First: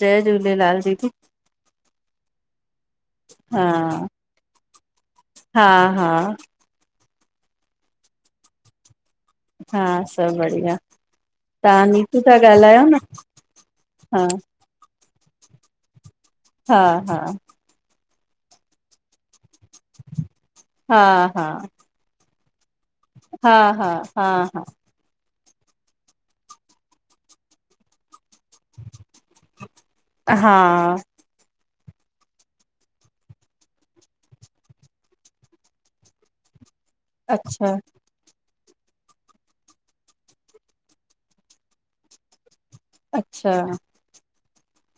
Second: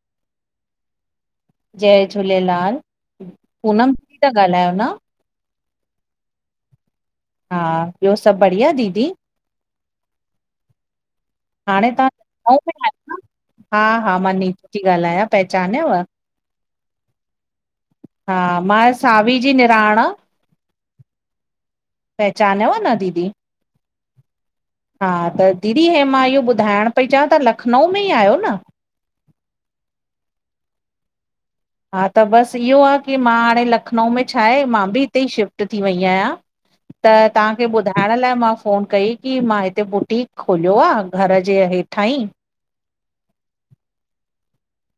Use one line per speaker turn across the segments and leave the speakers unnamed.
जय झूलेलाल दीदी।
जय झूलेलाल।
हा
पूनम ही था ॻाल्हायो न?
हा- हा।
हा ॿियो सभु बढ़िया दीदी
हा सभु बढ़िया तव्हां
हाणे
नीतू सा
तव्हां लखनऊ में
ॻाल्हायो न
आहियो
हा
थी ॻाल्हायां पहचानव
हा हा
हा मां सावी जी निराण
हा हा
पहचानव तह दीदी
हा हा हा हा
हा त दीदी इ मां इहो ॿुधाइण पेई चवां त्हां लखनऊ में ई आहियो न
हा
हा त बस इहो आह की मां हाणे लखनऊ में छा आहे मां बि इते ई श़िफ्ट थी वई आयां। त् तहांखे
अच्छा
ॿुधाण लाए मां फ़ोन कई की मां हिते बुटीक खोलयो आ घर जे हेठां ई!
अच्छा।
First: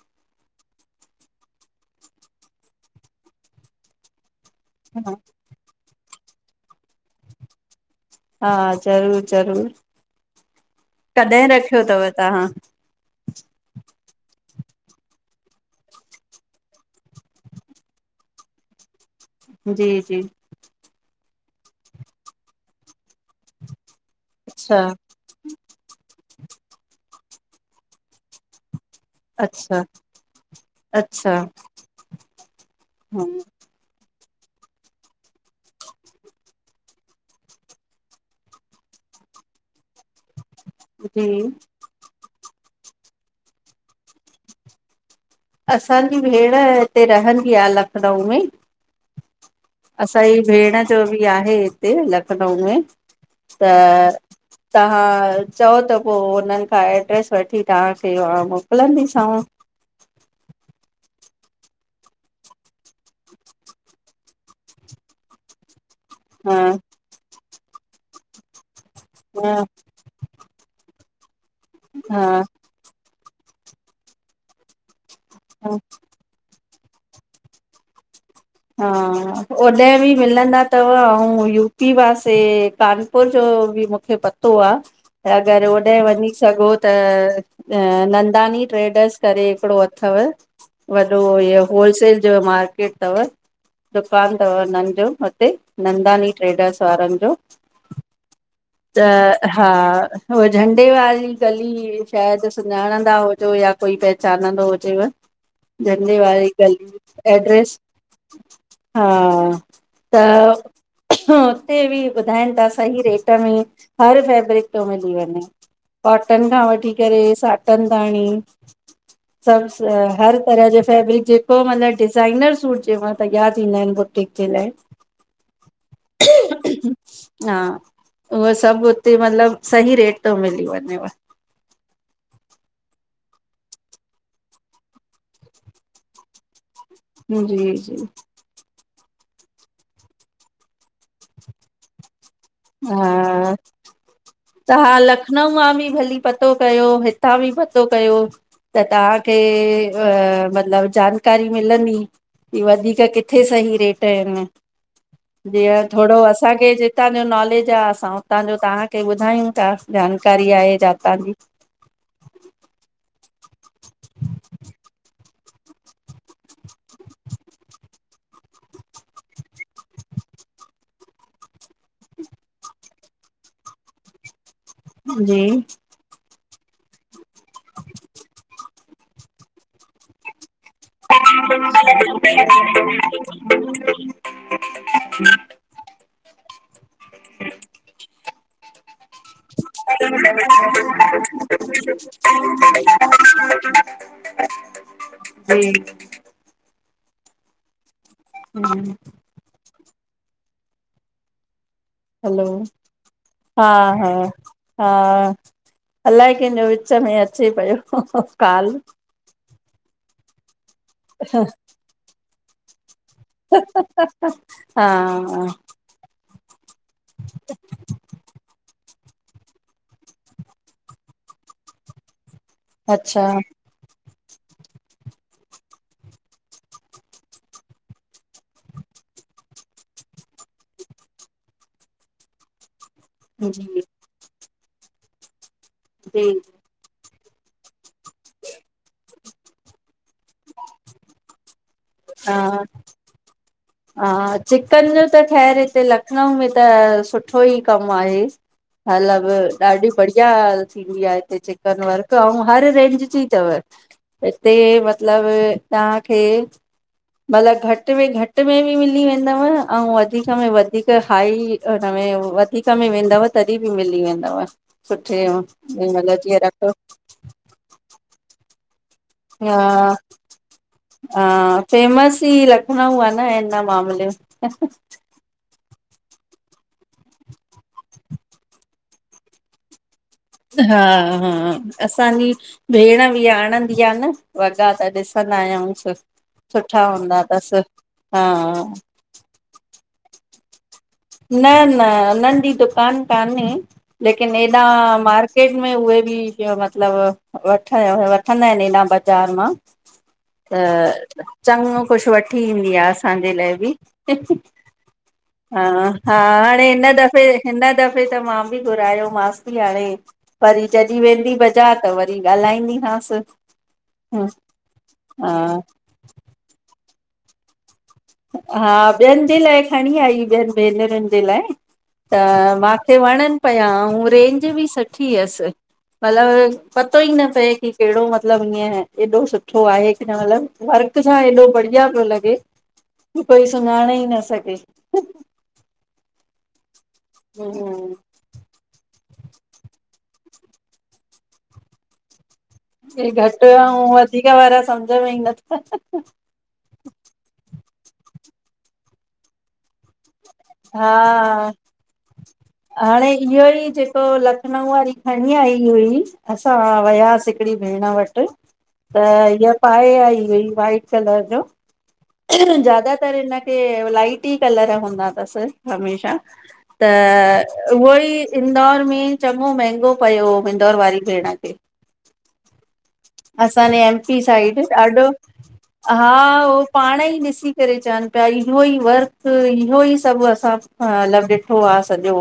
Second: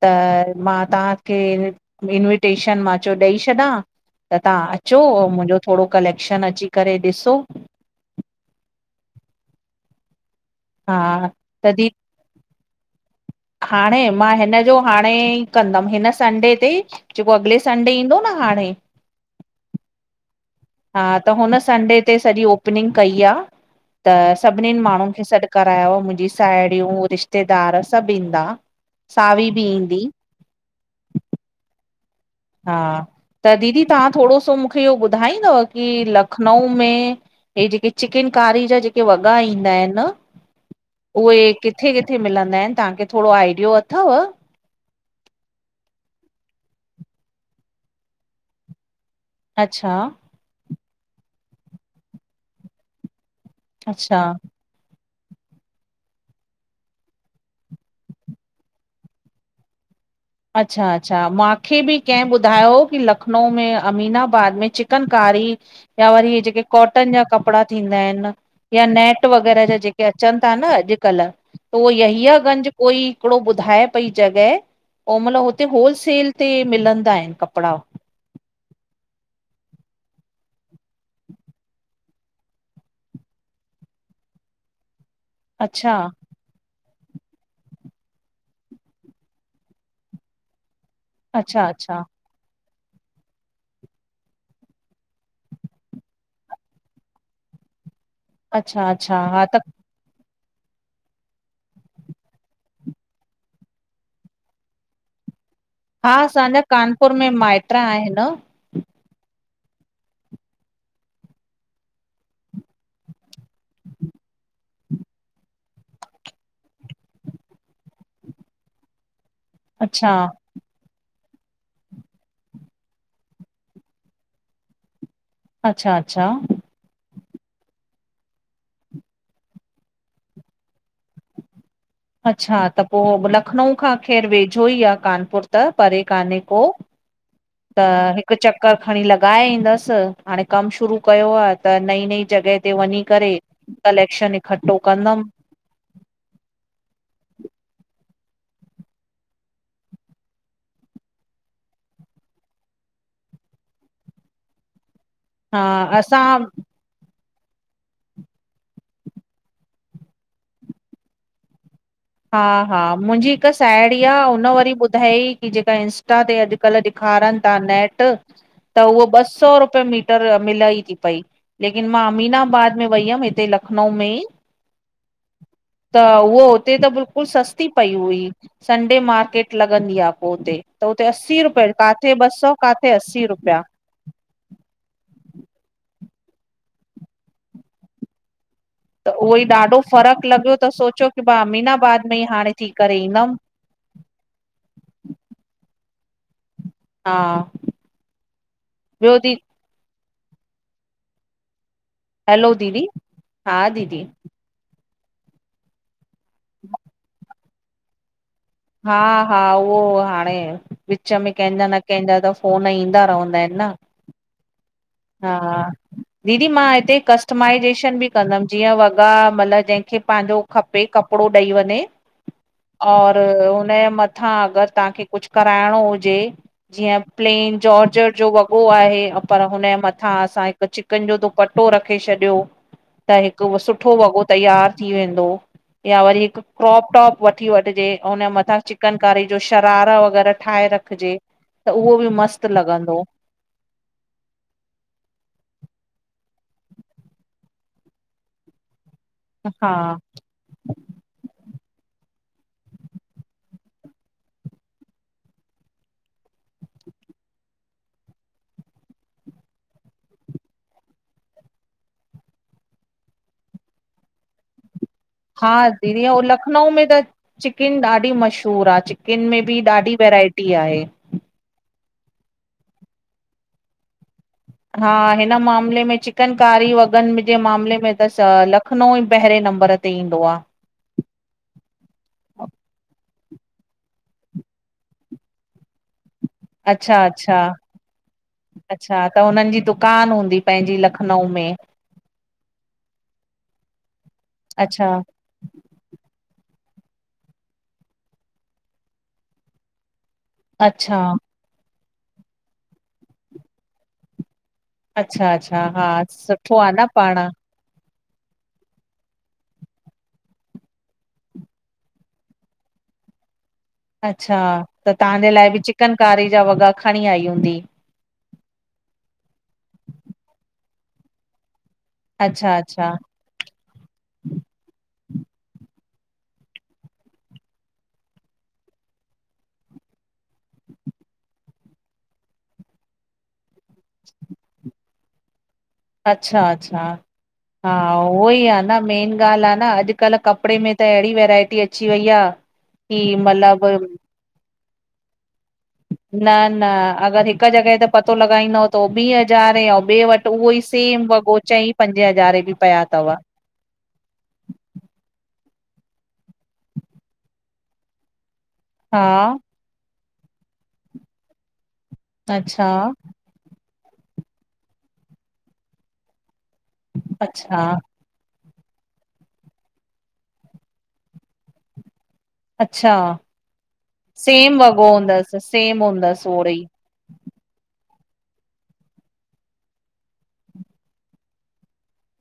त मां तहांखे इन इन्विटेश़न मां च्यो ॾई छॾा त तहां अचो
हा
मुहिंजो थोड़ो कलेक्श़न अची करे ॾिसो।
हा ज़रूर-ज़रूर!
हा आ तदी!
अथव तव्हां
हाणे मां हिन्ज़ो हाणे ई कंदम हिन संडे ते ज़ेको अगले संडे ईंदो न हाणे।
जी-जी
हां त हुन संडे ते सॼी ओपनिंग कई आ त
अच्छा
सभनिन माणूं खे सॾ करायो मुहिंजी साहेड़ियूं, रिश्तेदार सब ईंदा। सावी बि ईंदी
अच्छा-अच्छा।
हा, त दीदी तहां थोड़ो सो मूखे इहो ॿुधाईंदव की लखनऊ में हे ज़ेके चिक़िन कारी जा ज़ेके वॻा ईंदा आयेन
जी
उहे किथे-किथे मिलंदा आए न, तहां खे थोड़ो आइडियो अथव!
असां जी भेण इते रहंदी आह लखनऊ में
अच्छा
असां ई भेण जो बि आहे इते लखनऊ में त
अच्छा
तहां चओ त पो हुनन खां ऐड्रेस वठी तहां खे मोकलंदी सांव।
अच्छा-अच्छा, माख़े बि के ॿुधायो की लखनऊ में अमीनाबाद में चिक़न कारी या वरी
हा
ज़ेके कॉटन जा कपड़ा थींदा आऐं न या नेट
हा
वग़ैरह जा ज़ेक के अच़न था न अॼकल त उहो यहीआं
हा
गंज़ कोई हिकड़ो ॿुधाए पई जग़ह ओम़ल हुते होलसेल ते मिलंदा आहे न कपड़ा।
हा! ओॾे बि मिलंदा तव अउं यूपी पासे कान पुर जो बि मूखे पतो आ त अगर होॾे
अच्छा
वञीं सघ़ो त, अ् नंदानी ट्रेडर्स करे हिकड़ो अथव! वॾो इहो
अच्छा अच्छा
होलसेल जो मार्क़ेट तव। दुकान तव उन्हन जो हुते नंदानी ट्रेडर्स वारन जो।
अच्छा अच्छा हा
त्
त
हां! उअ झंडे वारी गलीं श़ायद सुञाणंदा हुज़ो या कोई पहचानंदो हुजेव।
हा
झंडे
असां
वारी
जा कानपुर में माऐट्र आहें न।
हां त् हुते बि ॿुधाऐन ता सहीं रेट में हर फ़ेब्रिक प्यो मिली वञें। कॉटन खां वठी करे साटन तांणी। सबस
अच्छा
हर तरह जो फ़ेब्रिक ज़ेको मतलब डिज़ाइनर सूट चयो मास! तैयार थिंदा आहिन बुटीक जे लाए।
अच्छा-अच्छा।
[unintelligible] हा उह सब हूते मतलब सही रेट तो मिली वञेव।
अच्छा, त पो लखनऊ खां ख़ैर वेझो ई आ कानपुर त परे काने को‌।
जी
त
जी
हिक़ चक़ क्कर खणी लगाए ईंदस, हाणे कम शुरू कयो आ त नई-नई जगहें
हा! तहां
कंदमि
लखनऊ मा बि भली पतो कयो, हितां बि पतो कयो। त तव्हांखे मतलब जानकारी मिलंदी कि वधीक किथे सही रेट आहिनि।
हा
जीअं थोरो
असां
असांखे जे उतां जो नॉलेज आहे असां उतां जो तव्हांखे ॿुधायूं था जानकारी आहे जातां जी।
हा हा मुंहिंजी हिकु साहेड़ी आहे हुन वरी ॿुधाई की जेका इंस्टा ते अॼ अॼकल्ह ॾेखारन था नेट त उहो ॿ सौ रुपये मीटर मिले ई थी पई। लेकिन मां अमीनाबाद में वई हुअमि हिते लखनऊ में ई
जी।
त उहो हुते त बिल्कुल सस्ती पई हुई। संडे मार्केट लॻंदी आहे पो हुते। त हुते असी रुपये, किथे ॿ सौ किथे अस्सी रुपया।
[inaudible]
त उहो ई ॾाढो फ़र्क़ु लॻियो त सोचियो की मां अमीनाबाद में ई हाणे थी करे ईंदमि
[unintelligible] जी।
हा।
हम्म
ॿियो दी
हलो,
हैलो दीदी
हा हा हा, अलाए कंहिंजो विच में अचे पयो कॉल।
हा हा उहो हाणे विच में कंहिंजा न कंहिंजा त फ़ोन ईंदा रहंदा आहिनि न
हा।
हा दीदी मां हिते कस्टमाइज़ेशन बि कंदम जीअं वॻा मतलब जंहिंखे पंहिंजो खपे कपड़ो ॾेई वञे और
अच्छा।
हुनजे मथां अगर तव्हांखे कुझु कराइणो हुजे जीअं प्लेन जॉर्जट जो वॻो आहे पर हुनजे मथां असां त चिकन जो दुपटो रखे छॾियो। त हिक
जी
सुठो वॻो तैयार थी वेंदो, या वरी
जी
हिक क्रॉप टॉप वठी वठजे ऐं हुन जे मथां चिकन कारी जो शरारा वग़ैरह ठाहे रखजे त उहो बि मस्तु
हा
लॻंदो।
हा चिकन जो त ख़ैरु हिते लखनऊ में त सुठो ई कमु आहे। मतलब
हा
ॾाढी बड़ी जाल थींदी आहे हिते चिकन वर्क अऊं हर रेंज जी अथव। हिते मतलब तव्हांखे मतलबु घट में घट घट में बि मिली वेंदव ऐं वधीक में वधीक हाई हुन में वधीक में वेंदव तॾहिं बि मिली वेंदव। सुठे जंहिं महिल जीअं रखो।
चिकन ॾाढी मशहूर आहे। चिकन में
हा
बि ॾाढी वैरायटी आहे।
हा फेमस ई लखनऊ आहे न हिन मामले में।
हा हिन मामले में चिकन कारी वॻन जे मामले में त लखनऊ ई पहिरे नंबर ते ईंदो आहे।
हा हा असांजी भेण बि आणंदी आहे न वॻा त ॾिसंदा आयूंस। सुठा
अच्छा
हूंदा
अच्छा
अथसि। हा
अच्छा त हुननि जी दुकान हूंदी पंहिंजी ल
न न उन्हनि जी दुकान कान्हे, लेकिन ऐॾा
अच्छा
मार्केट मार्केट में उहे मतलब वठंदा आहिनि हेॾा बाज़ार मां
अच्छा
त चङो कुछ वठी ईंदी आहे असांजे लाइ बि।
अच्छा अच्छा हा।
हा
सुठो
हाणे
आ न
हिन
पाण
दफ़े हिन दफ़े त मां बि घुरायो मांस ती हाणे वरी जॾहिं वेंदी बाज़ार त वरी ॻाल्हाईंदीमास
अच्छा त तव्हांजे लाइ बि चिकन कारी जा वॻा खणी आई हूंदी
हा ॿियन जे लाइ खणी आई ॿियन भेनरुन जे लाए त
अच्छा अच्छा
मूंखे वणेन पिया ऐं रेंज बि सुठी हुयस मतलबु पतो ई न पए की केहिड़ो मतलबु ईअं एॾो सुठो आहे की न मतलबु वर्क सां एॾो बढ़िया पियो लॻे त कोई सुञाणे ई न सघे
अच्छा अच्छा
हुं
हा उहोई आ न मेन ॻाल्ह आ न अॼकल्ह कपिड़े में त एहिड़ी वेरायटी अची वई आ की
कि घट
मतलब
ऐं वधिक वारा समझ में ई नथा
न न अॻर हिक जॻहि ते पतो लॻाईंदव त उ बी हज़ारे आउ ॿे वट त उहो ई
हा
सेम वॻो चईं पंजे हज़ारे भी पया
हाणे
अथव
इहो ई थिए तो लख लखनऊ वारी खणी आई हुई असां वयासीं हिकड़ी भेण वट
हा
त हीअ पाए आई हुई वाइट कलर जो
अच्छा
ज्यादातर हिनखे लाइट ई कलर हूंदा तस हमेशा त
अच्छा
उहो ई इंदौर में चंगो महंगो पयो हुओ इंदौर वारी भेण खे
अच्छा
असांजे एम पी साइड
सेम वॻो
ॾाढो
हूंदसि सेम हूंदसि
हा
ओड़ो
उहो
ई
पाणेई ॾिसी करे चवेन पया इहो ई वर्क इहो ई सभु असां मतलबु ॾिठो आहे सॼो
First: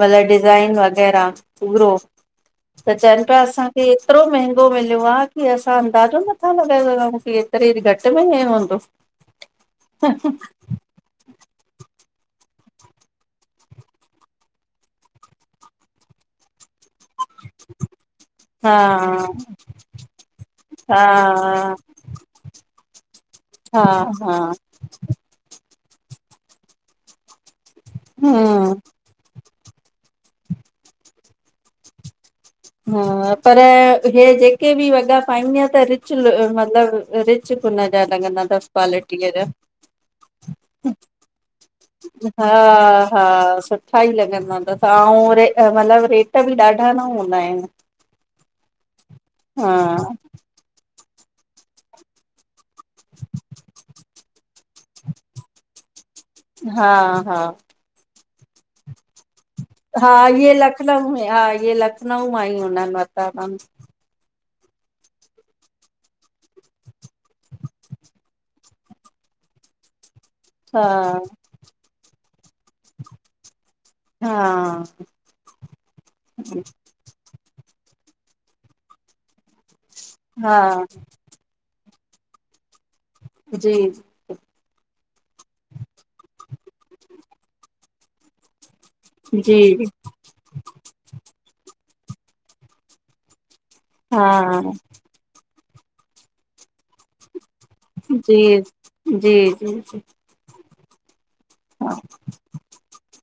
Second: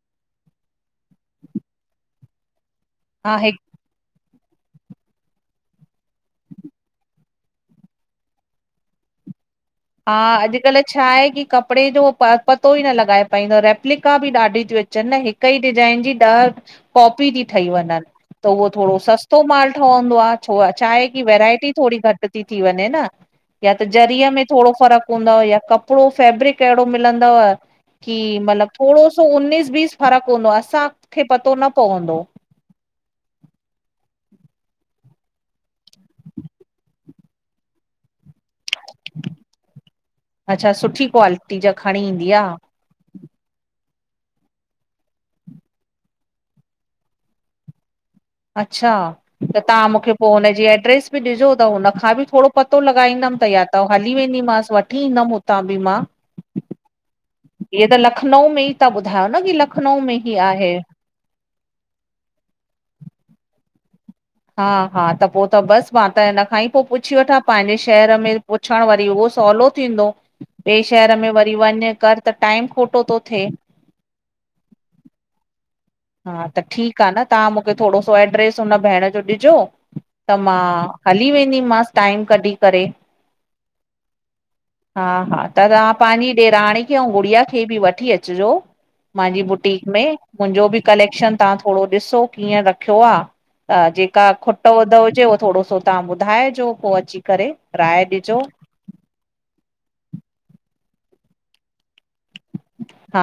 मतलबु डिज़ाइन वग़ैरह पूरो त चवेन
हा
पिया
हिक
असांखे एतरो महंगो मिल मिलयो आ कि असां अंदाज़ो नथा लॻाए सिघउं की एतरे घटि में ईंय हूंदो
हा अॼकल्ह छा आहे की कपिड़े जो पतो ई न लॻाए पाईंदव रेप्लिका बी ॾाढी तियूं हिन हिकु ई डिजाइन जी ॾह कॉपी थी ठही वञन त उहो
हा
थोरो सस्तो माल ठहंदो आ छो छाहे की
हा
वैरायटी थोरी घट ती थी वञे न या
हा
त ज़रिय
हा
में फर्क हुंदव या कपिड़ो फेब्रिक एहिड़ो मिलंदुव की मतलबु
हम्म
थोरो सो सो उन्नीस बीस फ़र्क हूंदो असांखे पतो न पवंदो
हा पर हे जेके बि वॻा पाईंदिआं त रिच मतलबु रिच लुक जा लगंदा तस क्वालिटीय जा
अच्छा सुठी क्वालिटी जा खणी ईंदी आ।
हा हा सुठा ई लॻंदा तस ऐं रे मतलबु रेट बि ॾाढा न हूंदा आहिन
अच्छा त तव्हां मूंखे पोई हुनजी एड्रेस बि ॾिजो त हुन खां बि थोरो पतो लॻाईंदम त या त हली वेंदीमास वठी ईंदम हुतां बि मां
हा हा
या त लखनऊ में ई ता ॿधायो न लख
हा इहे लखनऊ में हा इहे लखनऊ मां ही हुननि वठता तउं
हा हा त पोई त बस मां त हिन खां ई पोई पुछी वठां पंहिंजे शहर में पुछण वरी उहो सवलो थींदो ॿिए शहर में वरी वञु कर त टाइम खोटो तो थिए
हा
हा त ठीक आहे न तव्हां मूंखे थोरो सो एड्रेस हुन भेण जो ॾिजो। त मां
हा
हली वेंदीमस टाइम कढी करे।
जी।
हा, हा, त तव्हां पंहिंजी ॾेराणी खे ऐं गुड़िया खे बि वठी अचजो। मुंहिंजो
जी
बुटीक में मुंहिंजो बि कलेक्शन तव्हां थोरो ॾिसो कीअं रखियो आ। त जेका
हा
खुट वधद हुजे, उहो थोरो सो तव्हां ॿुधाइजो, पोइ अची करे‌।
जी, जी। [unintelligible]
हा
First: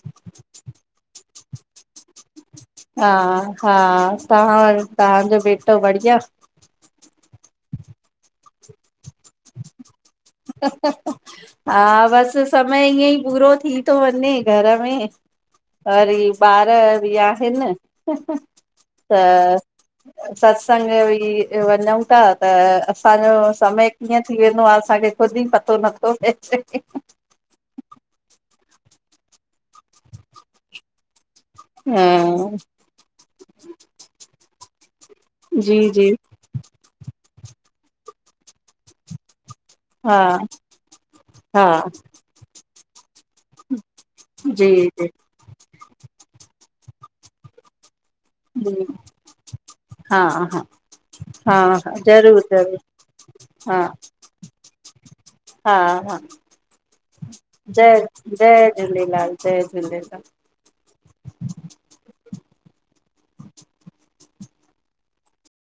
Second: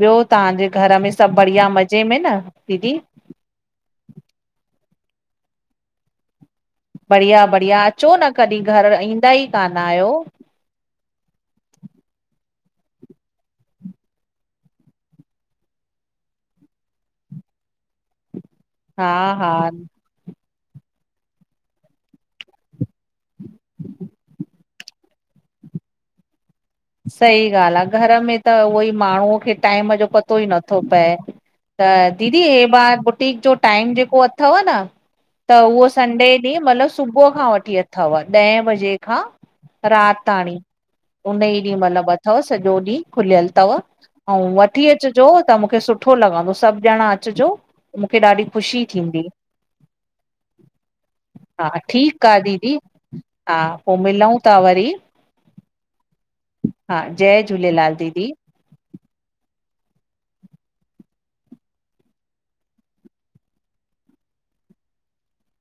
ॿियो, तव्हांजे घर में सभु बढ़िया मज़े में न? दीदी
हा, हा, तव्हां, तव्हांजो बेटो बढ़िया?
बढ़िया, बढ़िया, अचो न कॾहिं घर, ईंदा ई कान आहियो।
हह, हह। हा, बसि समय ईअं ई पूरो थी थो वञे, घर में। वरी ॿार बि आहिनि?
हा हा
त। सत्संग बि वञू था त, असांजो समय। कीअं थी वेंदो आ। असांखे ख़ुदि ई पतो नथो पईजे।
सही ॻाल्हि आ। घर में त उहोई माण्हूअ खे टाइम जो पतो ई नथो पए। त
हा
दीदी, हे ॿार बुटीक जो टाइम जेको अथव न? त
जी
उहो
जी
संडे। ॾीह मतलबु सुबुह खां वठी अथव ॾहें बजे खां
हा
रात ताणी, उन ई।
हा
इय मतिलबु अथव सञो ढिह खुल्यल तव्। अंउ
जी
वठी
जी
अचजो, त् मुखे सू सुठो लॻंदो, सभु ॼणा अचिजो। मूंखे ॾाढी ख़ुशी
जी
थीन्दी।
हा, हा। हा, हा,
ठीकु
ज़रूर,
आहे दीदी
ज़रूर हा।
पोइ मिलूं था वरी
हा, हा।
हा जय झूलेलाल
जय,
दीदी
जय झूलेलाल, जय झूलेलाल‌।